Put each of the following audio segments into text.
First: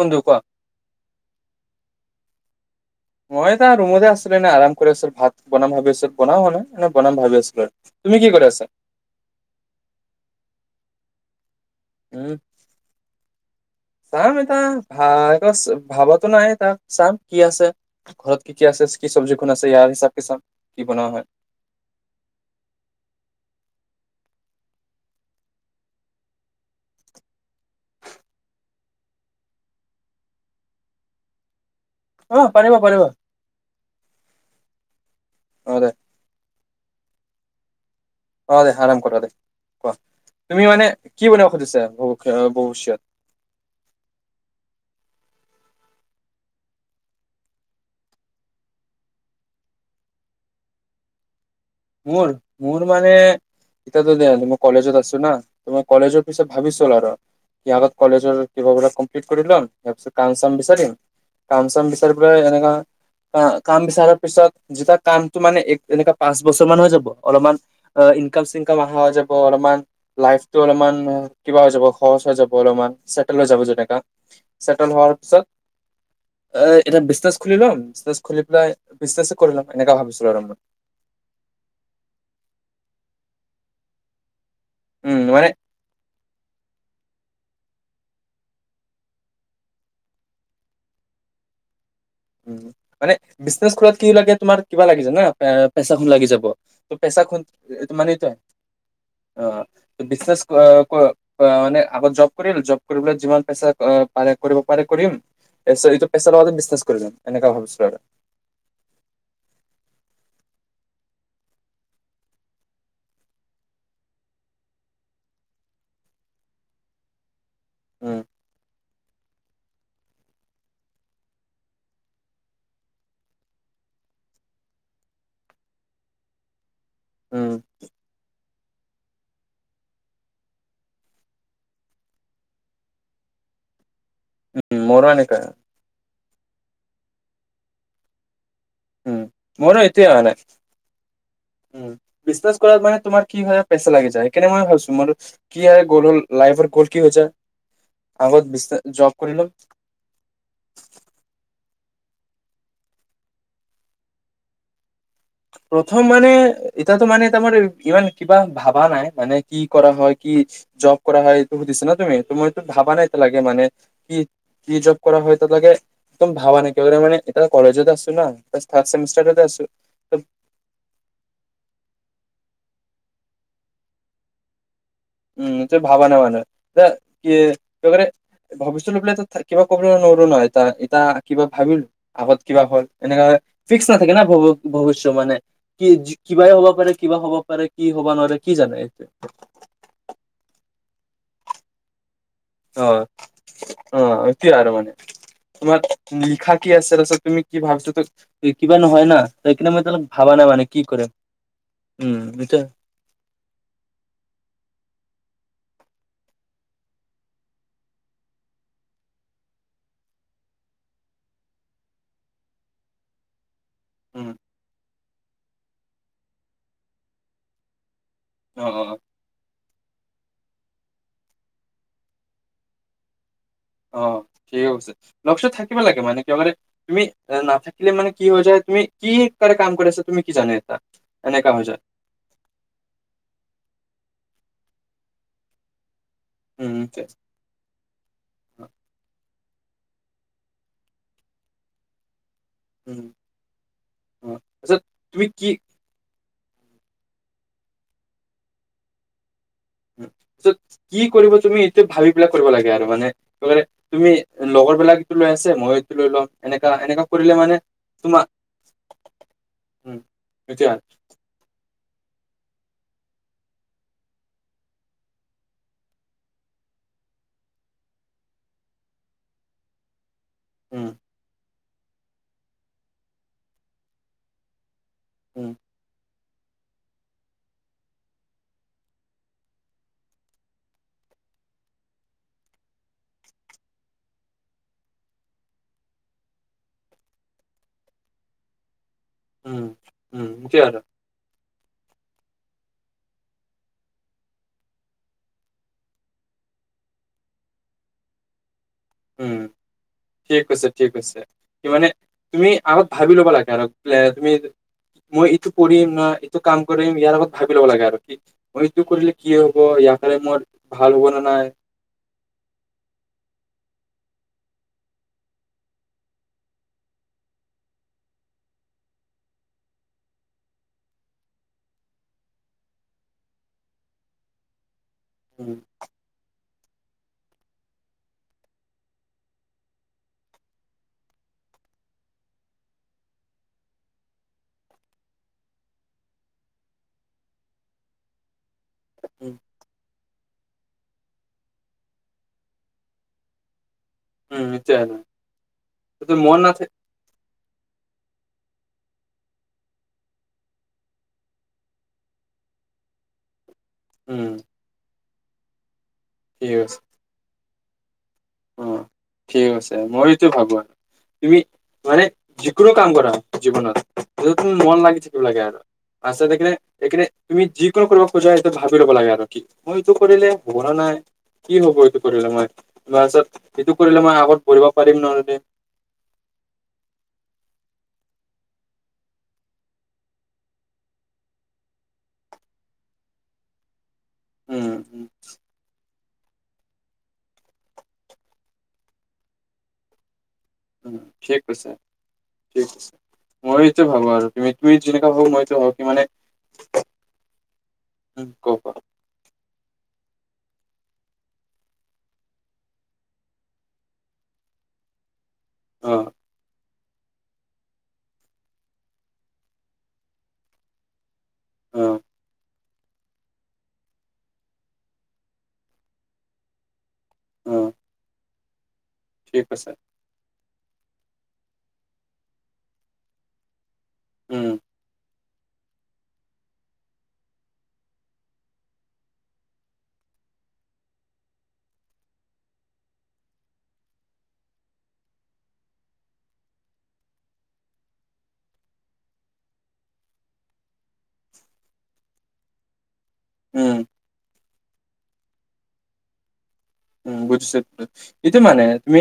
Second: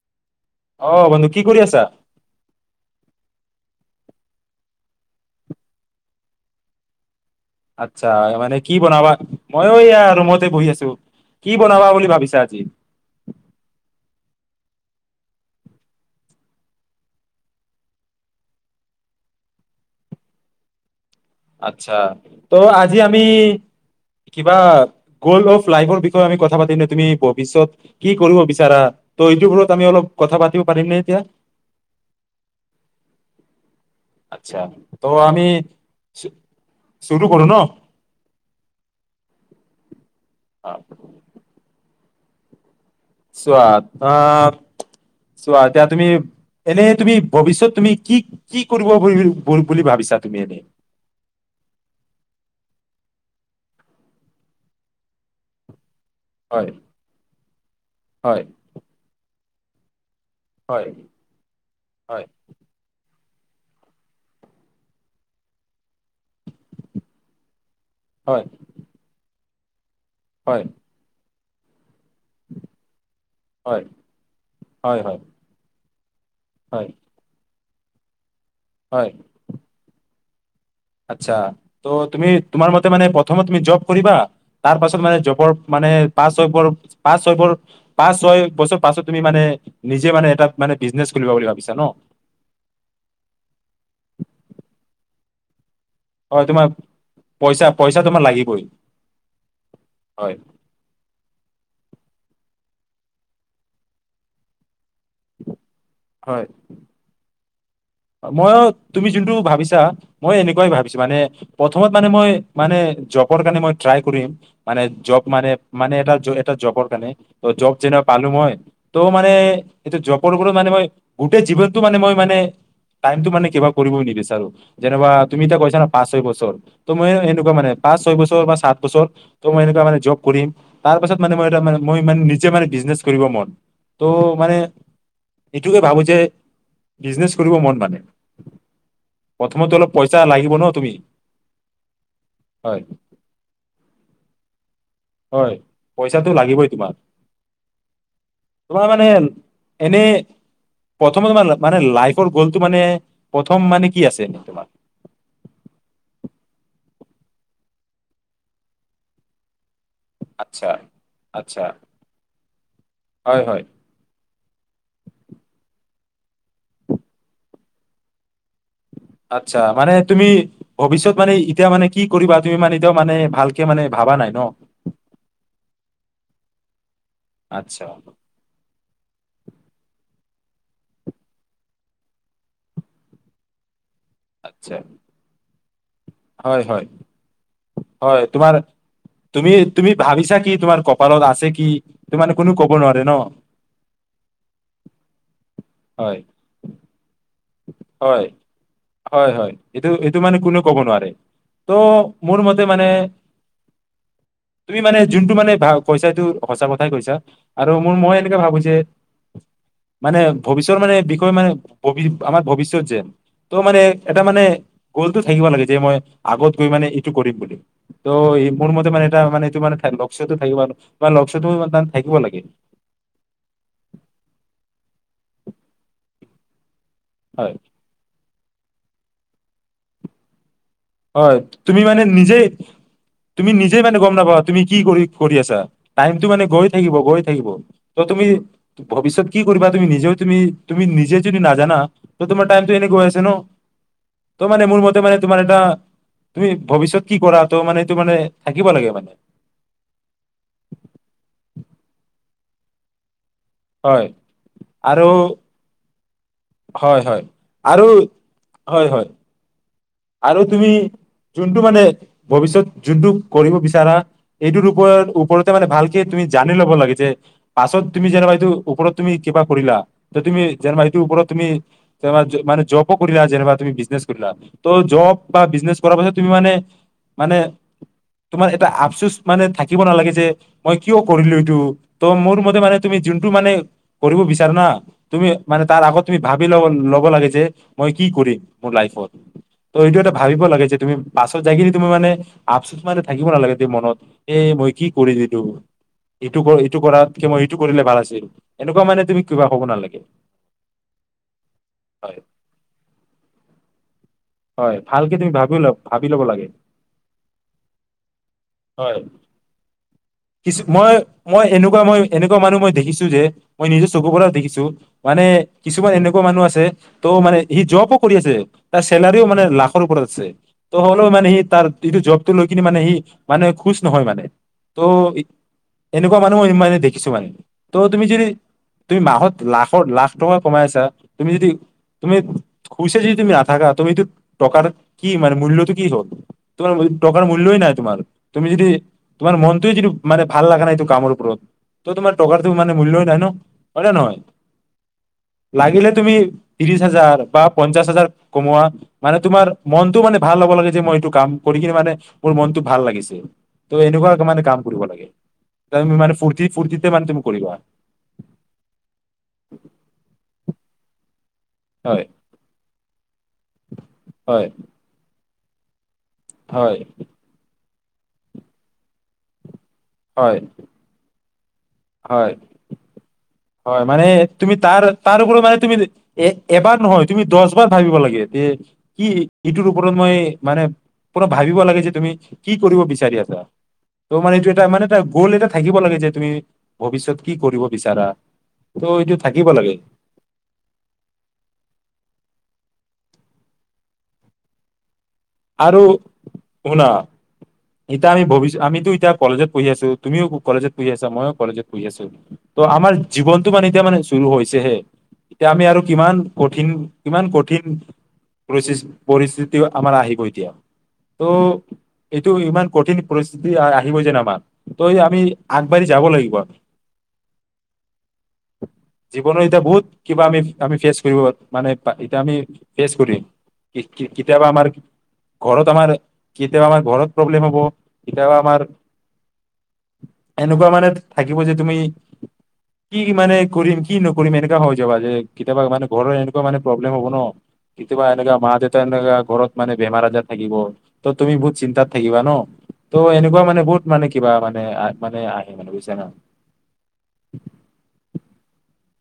[unintelligible] কোৱা। অঁ বন্ধু কি কৰি আছা। এ ৰুমতে আছিলো এনে আৰাম কৰি আছিলো। ভাত বনাম ভাবি আছোঁ, বনাব হোৱা নাই, এ বনাম ভাবি আছোঁ। আচ্ছা মানে কি বনাবা, মইও এয়া ৰুমতে বহি আছো। কি বনাবা বুলি ভাবিছা আজি। জানো এতা ভা আছে ভাবাতো নাই এটা চাম কি আছে ঘৰত কি কি আছে কি চব্জিখন আছে ইয়াৰ হিচাপকে চাম, কি বনোৱা হয়। আচ্ছা ত' আজি আমি কিবা গ'ল অফ লাইফৰ বিষয়ে আমি কথা পাতিম ন তুমি ভৱিষ্যত কি কৰিব বিচাৰা। ত' এইটোৰ ওপৰত আমি অলপ কথা পাতিব পাৰিম নে এতিয়া। অঁ, পাৰিব- পাৰিব। আচ্ছা ত' আমি চুৰু কৰো ন। অ' দে আৰম্ভ কৰা দে, কোৱা তুমি আহ, মানে কি বনিব খুজিছা? ভৱিষ্যত। চোৱা আহ চোৱা, এতিয়া তুমি এনে তুমি ভৱিষ্যত তুমি কি- কি কৰিব বুলি ভাবিছা তুমি এনে। মোৰ- মোৰ মানে এতিয়া ধৰি লোৱা মই কলেজত আছো ন ত কলেজৰ পিছত হয় ভাবিছিচলো আৰু ইয়াৰ আগত কলেজৰ হয় কিবা বেলেগ কম্লপিত কৰি লওঁ তাৰ পিছত কাম চাম হয় বিচাৰিম কাম চাম বিচাৰি হয় পেলাই এনেকা অঁ কাম বিচাৰাৰ পিছত যেতিয়া কামতটো মানে এনেকা বছৰ ম হৈ যাব অলপমান অঁ হয় ইনকম চক অহা হৈ যাব অল মান লাইফটো হয় অলপমান কিবা হৈ যাব। সৰচ হৈ যাব অলপমান ছেটেল হৈ যাব হয়, যেনেকা ছেটেল হয়, হোৱাৰ হয়, পিছত হয়, এটা বিনে দিলং খুলি পেলাই বিশ্বাসে কৰিলম এনেককা ভাবিছো [inaudible] আচছা ত' তুমি তোমাৰ মতে মানে প্ৰথমত তুমি জব কৰিবা তাৰ পাছত মানে জবৰ মানে পাঁচ ছয় পৰ পাঁচ ছয়ৰ পাঁচ ছয় বছৰ পাছত তুমি মানে নিজে মানে এটা মানে বিজনেচ খুলিবা বুলি ভাবিছা ন উ মানে বিজনে খলত কি লাগে তোমাৰ কিবা লাগিছে না পেচাখন লাগি যাব হয় তোমাৰ ত পেচা খ পইচা পইচা মানে তোমাৰ তই লাগিবই অ হয় বিচনেছ মানে আ [inaudible] গৌ জব কৰি জব কৰিবলৈ যিমান পইচা পাৰে কৰিব কৰিমটো পইচাঁ এনেুৱা ভাবছো আৰু [inaudible] মইও তুমি যোনটো ভাবিছা মই এনেকুৱাই ভাবিছা মানে প্ৰথমত মানে মই মানে জবৰ কাৰণে মই ট্ৰাই কৰিম মানে জব মানে মানে এ এ জবৰ কাৰণে জব যেতিয়াই উম, পালো নহয় ত মানে সেইটো জববোৰ মানে মই গোটেই জীৱনতটো মানে মই মানে টাইমটো মানে কিবা কৰিবওঁ নিবিচাৰো যেনবা তুমি এতিয়া কৈছা না পাঁচ ছয় বছৰ ত মই সেনেকুৱা উম, মানে ছয় বছৰ বাাত পিছত মই মানে জব কৰিম তাৰ পাছত মানে মই মই মানে নিজে মানে বিজনেজ কৰিব মন তো মানে উম, মোৰো এনেকা এইটুকে ভাবো যে বিজনেছ কৰিব মন মানে উম প্ৰথমতে মোৰো অলপ এইটোয়ে পইচা অহা নাই লাগিব ন তুমি উম বিচনেচ হয় কৰাত মানে তোমাৰ কি হয় পেচা লাগি যায় সেইকাৰণে মই ভাবিছো মোৰ হয় কি গ'ল হ'ল পইচাঁটো লাইফৰ লাগিবই গ'ল তোমাৰ কি হৈ যায় আগত বিজনেছ তোমাৰ মানে জব কৰিলোঁ এনে প্ৰথমে তোমাৰ মানে লাইফৰ গ'লটো মানে প্ৰথম মানে কি আছে তোমাৰ প্ৰথম মানে এতাতো মানে তাৰ মাৰ ইমান কিবা ভাবা নাই মানে কি কৰা হয় কি আচ্ছা জব কৰা হয় এইটো আচ্ছা সুধিছা ন তুমি তোমাৰতো ভাবা নাই এতি লাগে হয় মানে হয় কি কি জব কৰা হয় এ লাগে একদম ভাবা নাই মানে এতিয়া কলেজত আছো নাহ হাত থাৰ্ড চেমিষ্টাৰতে আচ্ছা আছো মানে তুমি ভৱিষ্যত মানে এতিয়া মানে কি কৰিবা তুমি মানে এতিয়াও মানে ভালকে মানে ভাবা নাই নহ? উম যে ভাবা নাই মানে এহ কি আচ্ছা মানে ভৱিষ্যত লৈ পিনে টো থাকি কিবা ক'বলৈ নোৱাৰো নহয় এহ এতিয়া কিবা ভাবিলো আগত কিবা হ'ল এনেকা ফিক্স নাথাকে না আচ্ছা ভৱিষ্য মানে কি কিবাই হয় হ'ব হয় পাৰে, কিবা হ'ব পাৰে কি হ'ব হয় নোৱাৰে তোমাৰ কি জানে এতি তুমি তুমি ভাবিছা কি তোমাৰ কপালত আছে কি এইটো মানে কোনো ক'ব অহ নোৱাৰে ন অহ এতিয়া আৰু মানে তোমাৰ হয় লিখা কি আছে তাৰ পিছত তুমি কি ভাবিছা ত হয় কিবা নহয় না হয় হয় সেইকাৰণে মই এইটো এতিয়ালৈকে এইটো ভাবা মানে নাই কোনে ক'ব কি নোৱাৰে কৰিম তহ উম মোৰ মতে সেইটোৱে মানে তুমি মানে যোনটো মানে ভাল কৈছা এইটো সঁচা কথাই কৈছা আৰু মোৰ মই এনেকে ভাবো যে মানে ভৱিষ্যৰ মানে বিষয় মানে ভ আমাৰ ভৱিষ্যত যেন তহ মানে এটা উম মানে গলটো থাকিব লাগে যে মই আগত গৈ মানে এইটো কৰিম বুলি তহ অ মোৰ অ মতে মানে এটা মানে এইটো মানে থাই লগ লক্ষ্যটো থাকে মানুহ বা লক্ষ্যটো থাকিব লাগে অহ ঠিকে কৈছে, লক্ষ্য থাকিব লাগে মানে কিয় মানে তুমি হয় নাথাকিলে মানে কি হৈ যায় তুমি কি কাৰনে কাম কৰি আছা তুমি কি জানে এটা হয় এনেকা হৈ যায় তুমি মানে নিজেই তুমি নিজে মানে গম নাপাবা তুমি কি কৰি কৰি আছা টাইমটো মানে গৈ উম থাকিব গৈ থাকিব তহ তুমি ভৱিষ্যত কি কৰিবা তুমি নিজেও তুমি তুমি নিজে যদি নাজানা তহ তোমাৰ টাইমটো এনে উম হৈ আছে নহ অ তহ মানে তাৰপিছত মোৰ মতে মানে তুমি তোমাৰ কি এটা তুমি ভৱিষ্যত কি কৰাটো মানে সেইটো মানে থাকিব লাগে মানে কি কৰিব তুমি এইটো ভাবি পেলা কৰিব লাগে আৰু মানে হয় তুমি আৰু লগৰবিলাকটো লৈ আছে মই লৈ ল হয় হয় আৰু হয় হয় উম আৰু তুমি সেইটোৱে যোনটো মানে ভৱিষ্যত যোনটো কৰিব বিচাৰা এইটোৰ ওপৰত ওপৰতে মানে ভালকে তুমি জানি লব লাগে যে পাছত তুমি যেনিবা এইটো ওপৰত তুমি কিবা কৰিলা। যে তুমি যেনিবা উম, উপৰত তুমি, চাবা মানে, জবো কৰিলা যেনিবা তুমি বিজনেছ কৰিলা, ত' জব বা উম, বিজনেছ কৰাৰ পাছত, তুমি মানে, মানে তোমাৰ এটা আফচোচ মানে থাকিব নালাগে যে, মই কিয় কৰিলো এইটো, ত 'মোৰ মতে মানে তুমি যোনটো মানে কৰিব বিচাৰা না তুমি মানে তাৰ আগত তুমি ভাবি লব ল'ব লাগে যে, মই কি কৰিম মোৰ লাইফত। উম, ত' এইটো এটা উম, ভাবিব সেইটোৱে লাগে যে আৰু তুমি পাছ, যাই কিনি তুমি মানে আফচুচ মানে থাকিব নালাগে দে মনত এ', মই কি কৰি দিলো এইটো- এইটো কৰাতকে মই এইটো কৰিলে ভাল আছিল। এনেকুৱা মানে তুমি উম, কিবা হ'ব নালাগে ঠিক কৈছে, ঠিক কৈছে কি মানে হয় তুমি আগত ভাবি ল'বা লাগে আৰু, হয় ভালকে তুমি ভাবি ল ভাবি ল'ব লাগে হয় কিছু মই মই এনেকুৱা মই এনেকুৱা মানুহ মই দেখিছো যে মই নিজৰ [unintelligible] চকুৰ পৰাও দেখিছো মানে কিছুমান এনেকুৱা মানুহ আছে ত' মানে সি জবো কৰি আছে, চেলাৰিও মানে লাখৰ ওপৰত আছে ত' হ'লেও মানে সি তাৰ এইটো জবটো লৈ কিনে মানে সি মানে খোচ নহয় মানে। ত' উম, এনেকুৱা মানুহও ইমানে দেখিছো মানে। ত' তুমি যদি তুমি মাহত লাখৰ -লাখ টকা কমাই আছা, তুমি যদি, তুমি খুচ যদি তুমি নাথাকা তুমিতো টকাৰ কি মানে মূল্যতটো কি হল তোমাৰ টকাৰ মূল্যই নাই, তোমাৰ তুমি যদি উম, তোমাৰ মনটোই যদি মানে ভাল লাগা নাই কামৰ ওপৰত ত' তোমাৰ টকাৰটো মানে মূল্যই নাই ন'। হয় নে নহয় উম, সেইটোৱে আৰু লাগিলে যদি তুমি মন নাথা ত্ৰিশ- হাজাৰ বা পঞ্চাশ হাজাৰ, কমোৱা মানে তোমাৰ মনটো মানে ভাল হ'ব লাগে যে, মই এইটো কাম কৰি কিনে মানে মোৰ মনতটো ভাল লাগিছে। ত' এনেকুৱ উম, মানে কাম কৰিব লাগে। তাৰমানে ফূৰ্তি ঠিক আছে, -ফূৰ্তিতে মানে তুমি কৰিবা। অ', ঠিক আছে মই এইটো ভাবো, হোৱা, তুমি মানে হয় যিকোনো কাম কৰা জীৱনত য'ত হয় তোমাৰ মন লাগি থাকে। তোৰ লাগে আৰু। হয় [unintelligible] কিয় কৰিব খোজা সেইটো ভাবি ল'ব লাগে আগত কি? মই এইটো কৰিলে হয় হব না নাই। কি হব এইটো কৰিলে হয় মই? এইটো হয় কৰিলে মানে মই আগত তুমি পঢ়িব তাৰ পাৰিম নহ'লে তাৰউপৰি মানে তুমি এ, এবাৰ নহয় তুমি দচ বাৰ ভাবিব লাগিব। কি ইটোৰ ওপৰত মই মানে পুৰা ভাবিব লাগে যে তুমি কি কৰিব বিচাৰি আছা। ত' মানে এইটো এটা উম মানে এটা উম গ'ল এটা থাকিব লাগে যে তুমি, ভৱিষ্যত কি কৰিব বিচাৰা? ত' এইটো থাকিব লাগে। উম, ঠিক কৈছা ঠিক আছে মই এইটো ভাবো আৰু তুমি, যেনেকোৱা হওক মইতো হওক আৰু মানে, শুনা এতিয়া আমি উম ক ভৱিষ্যত ক আমিতো এতিয়া কলেজত পঢ়ি আছো তুমিও কলেজত পঢ়ি আছা মইো কলেজত পঢ়ি আছো ত' আমাৰ জীৱনটো মানে এতিয়া মানে চুৰ হৈছেহে এতিয়া আমি আৰু অ কিমান কঠিন। কিমান কঠিন পৰি পৰিস্থিতি আমাৰ আহিব এতিয়া অ ত ইমান কঠিন পৰিস্থিতি আহ আহিব যে আমাৰ ত আমি আগবাঢ়ি যাব লাগিব আৰু অ জীৱনো ঠিক এতিয়া কৈছা বহুত কিবা আমি। আমি ফেচ কৰিব মানে এতিয়া আমি ফেচ কৰিম। কতিয়াবা উম আমাৰ ঘৰত আমাৰ কেতিয়াবা আমাৰ ঘৰত প্ৰব্লেম হ'ব, কেতিয়াবা আমাৰ এনেকুৱা মানে থ থাকিব যে তুমি কি মানে কৰিম কি নকৰিম এনেকা হৈ যাবা যে কেতিয়াবা মানে ঘৰৰ এনেকুৱা মানে প্ৰব্লেম হব ন' কেতিয়াবা এনেকুৱা মা-দেউতা এনেকা ঘৰত মানে বেমাৰ আজাৰ থাকিব ত' তুমি বহুত চিন্তাত। থাকিবা ন'। ত' এনেকুৱা মান উম বহুত মানে কিবা মানে মানে আহ মানে বুজছে ন উম, বুজিছোঁ, এইটো মানে তুমি।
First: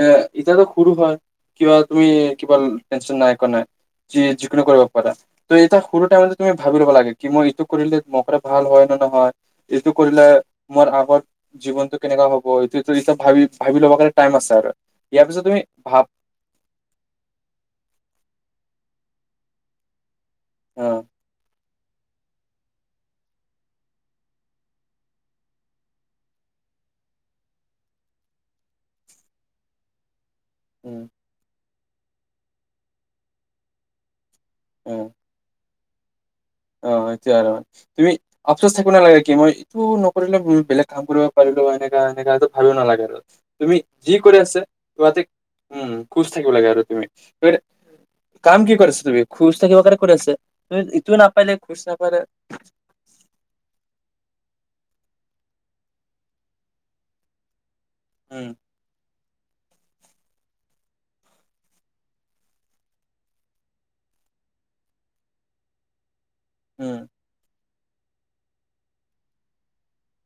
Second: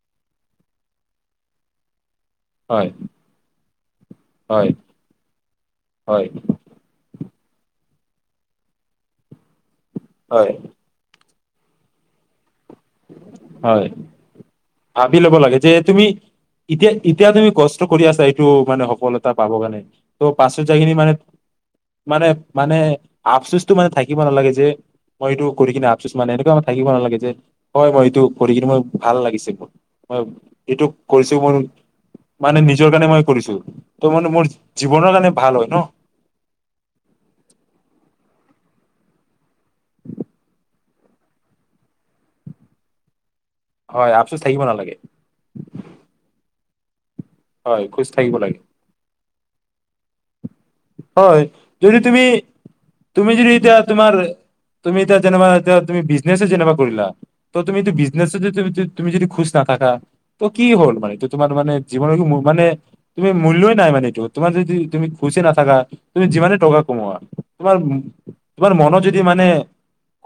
এ ইতিয়াতো খুৰো হয় কিবা তুমি কিবা হয় টেনচন নাই কাৰনে নাই যি-যিকোনো হয় কৰিব পাৰা তুমি এতিয়া সৰু হয় এটাই তুমি ভাবি লব লাগে। কি মই ইটো কৰিলে মক ভাল হয় নে নহয় এইটো কৰিলে হয় মোৰ আগত। জীৱনটো কেনেকা হব এইটো এতিয়া ভাবি ভাবি হয় ল'ব কাৰণে টাইম আছে আৰু ভাবি ইয়াৰ ল'ব পিছত লাগে যে ভাব তুমি এতিয়া এতিয়া তুমি কষ্ট কৰি আছা এইটো মানে সফলতা পাব কে নে ত পাছত যাই অ খিনি মানে মানে মানে আফচোচটো মানে থাকিব নালাগে যে মই এইটো কৰি কিনে আফচোচ মানে এনেকুৱা আ থাকিব নালাগে যে হয় মই এইটো পঢ়ি কিু মই ভাল লাগিছে মোৰ ম এইটো উম কৰিছো মই মানে নিজৰ কাৰণে মই কৰিছো ত মানে মোৰ উম জীৱনৰ কাৰণে ভাল হয় ন অ সেইটোৱে আৰু তুমি অফচচ থাকিব নালাগে কি মই এইটো নকৰিলে বেলেগ কাম কৰিব পাৰিলো এনেকা এনেকা সেইটো ভালো নালাগে আৰু তুমি যি হয় কৰি আফচোচ আছা থাকিব নালাগে তহতে উম খোজ থাকিব লাগে আৰু হয় ত হয় খোজ থাকিব লাগে কাম কি কৰিছ তুমি খুজ থাকিবে আছে তুম ইটো ন হয় যদি তুমি তুমি যদি এতিয়া তোমাৰ তুমি এতিয়া যেনো এতিয়া তুমি বিজনেচ যেনেিবা কৰিলা তুমি এইটো বিজনেছছে উম যদি তুমি যদি খুচ নাথাকা ত কি হ'ল মানে এইটো তোমাৰ মানে জীৱনৰ মানে তুমি মূল্যই নাই মানে এইটো তোমাৰ যদি তুমি খুচি নাথাকা তুমি যিমানে টকা উম কমোৱা তোমাৰ তোমাৰ মনত যদি মানে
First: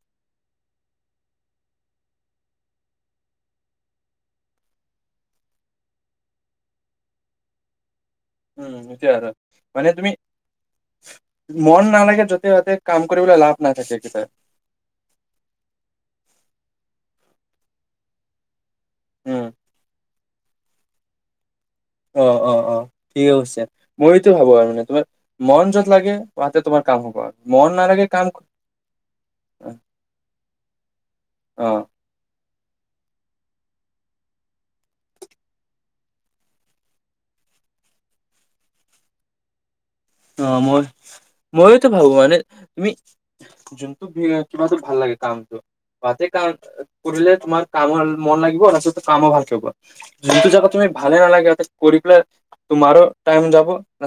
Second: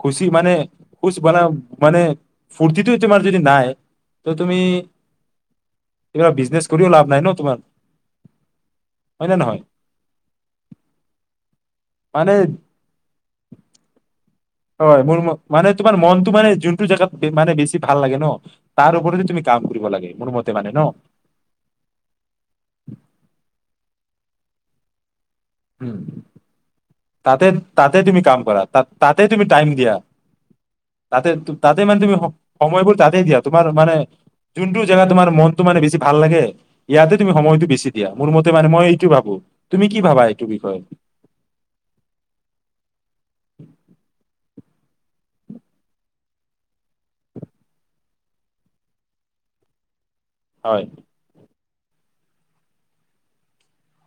খুচি মানে খুজ মান মানে ফূুৰ্তিটো তোমাৰ যদি নাই ত তুমি কিবা বিজনেছ কৰিও লাভ নাই ন তোমাৰ উম এতিয়া আৰু হয় নে নহয় মানে তুমি মন নালাগে মানে যতে ততে কাম কৰিবলৈ লাভ নাথাকে কতিয়া হয় মোৰ ম- মানে তোমাৰ মনটো মানে যোনটো জেগাত মানে বেছি ভাল লাগে ন তাৰ ওপৰতে যদি তুমি উম কাম কৰিব লাগে মোৰ ম মানে ন মইতো ভাবো আৰু মানে তোমাৰ মন উ য'ত লাগে তাতে তোমাৰ কাম হ'ব আৰু তাতে মন তাতে নালাগে তুমি কাম কৰা তা তাতে তুমি টাইম দিয়া তাতে অ তাতে মানে তুমি সময়বোৰ তাতে দিয়া তোমাৰ মানে যোনটো জেগাত তোমাৰ মনতটো মানে বেছি ভাল লাগে ইয়াতে তুমি সময়তটো বেছি দিয়া মোৰ মতে মানে মই এইটো ভাবো তুমি কি ভ অ মই ময়োতো ভাবো মানে তুমি যোনটো ভ কিবাো ভাল লাগে কামটো বাাতে কাম কৰিলে তোমাৰ কাম মন লাগিব নচো কামো ভাল থাব কিন্তু যাব হয় তুমি ভাল ন লাগে কৰি পেলাই তোমাৰো টাইম যাব ন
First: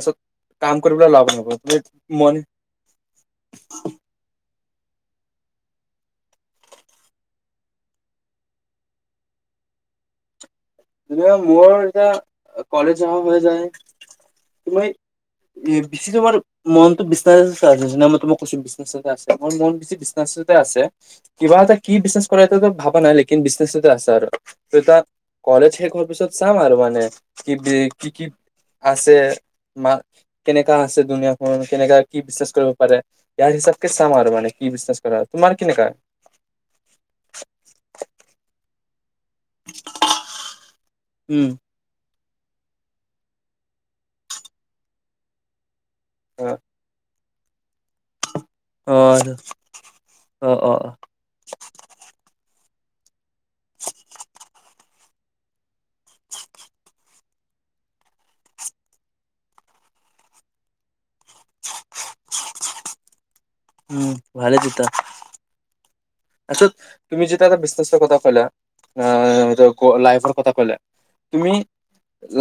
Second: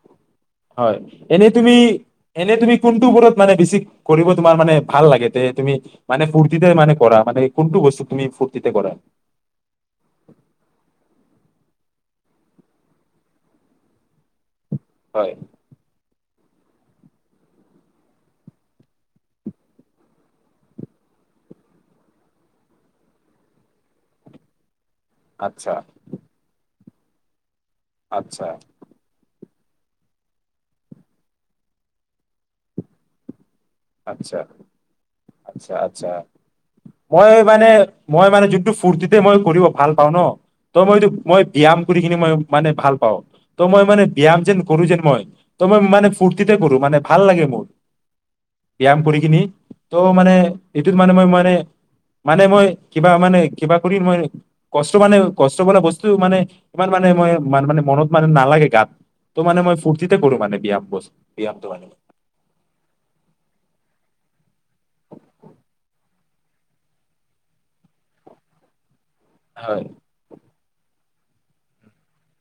হয় এনে তুমি এনে তুমি কোনটোবোৰত মানে বেছি কৰিব তোমাৰ মানে ভাল লাগে তে তুমি মানে ফূুৰ্তিতে মানে কৰা মানে কোনটো বস্তু তুমি ফুৰ্তিতে কৰা মোৰ এতিয়া কলেজ অহা‌ হৈ যায় তমই হয় বিশেছি যমাৰ মন বি আছে মই তোমাক কৈছো বিনে আছে মোৰ মন বেি বি আছে কিবা এটা কি বিনে কৰে এ ভাবা নাই লেক বিনেছতে আছে আৰু এ আচ্ছা, কলেজ শেষ হোৱাৰ পিছত চাম আৰু মানে [unintelligible] কি কি কি আচ্ছা, আছে মা কেনেকা আছে দুুনীয়াখন কেনেকা কি বিচনেছ কৰিব পাৰে ইয়াৰ হিচাপকে চাম আা আৰু মানে কি বিজনেছ কৰা তোমাৰ আচছা কেনেকা আচছা মই মানে মই মানে য [unintelligible] মই কৰিব ভাল পাওঁ ন তই মই মই উম ব্যায়াম কৰি কিনি মই মানে ভাল পাওঁ ত মই মানে ব্যায়াম যেন কৰো যেন মই ত মই মানে অ ফূৰ্তিতে কৰো মানে ভাল লাগে মোৰ। ব্যায়াম কৰিকিনি ত' মানে অ অ অ এইটোত মানে মই মানে মানে মই কিবা মানে কিবা কৰিম মই কষ্ট মানে কষ্ট ব বস্তু মানে ইমান মানে মই মানে মনত মানে নালাগে গাত ত মানে মই ফূৰ্তিতে কৰো মানে ব্যায়াম বস্ত এই ব্যামটো উম ভালে টুতা আছত তুমি যেটো এটা বিশ্বাসৰ কথা কৈলা অ হয়। লাইফৰ কথা কৈলা। তুমি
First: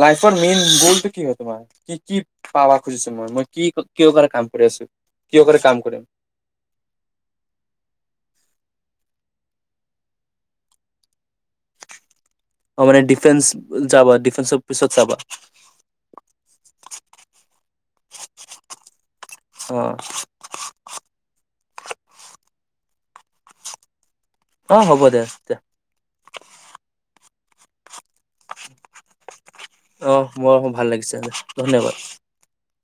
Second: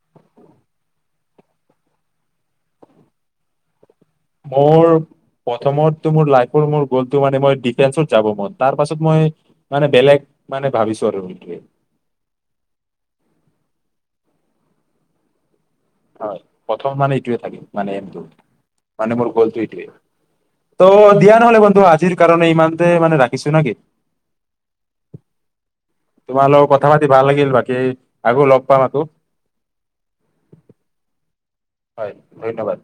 লাইফৰ মেইন গলটো কি হয় তোমাৰ কি কি পাব খুজিছো ম, ই মই কি? কিয় কাৰণে কাম কৰি আছো? মোৰ কিয় কাৰণে কাম প্ৰথমত কৰিম? টো মোৰ লাইফ ৰ মানে গল টো মই ডিফেনচ ত যাব মন। তাৰ পাছত মই মানে বেলেগ মানে ভাবিছো আৰু সটোৱে। অ মানে ডিফেন্স যাবা ডিফেন্সৰ পিছত চাবা হয় প্ৰথম মানে এইটোয়ে থাকিম মানে টো মানে মোৰ গল থ এইে অ' ত দিয়া নহলে ব টো আজিৰ কাৰণে ইমানতে মানে ৰাখিছো নে কি? অ হ'ব দে তে। তোমাৰ লগত কথা পাতি ভাল লাগিল বাকী আকৌ লগ পাম আকৌ। অ মোৰ ভাল লাগিছে। ধন্যবাদ। হয় ধন্যবাদ।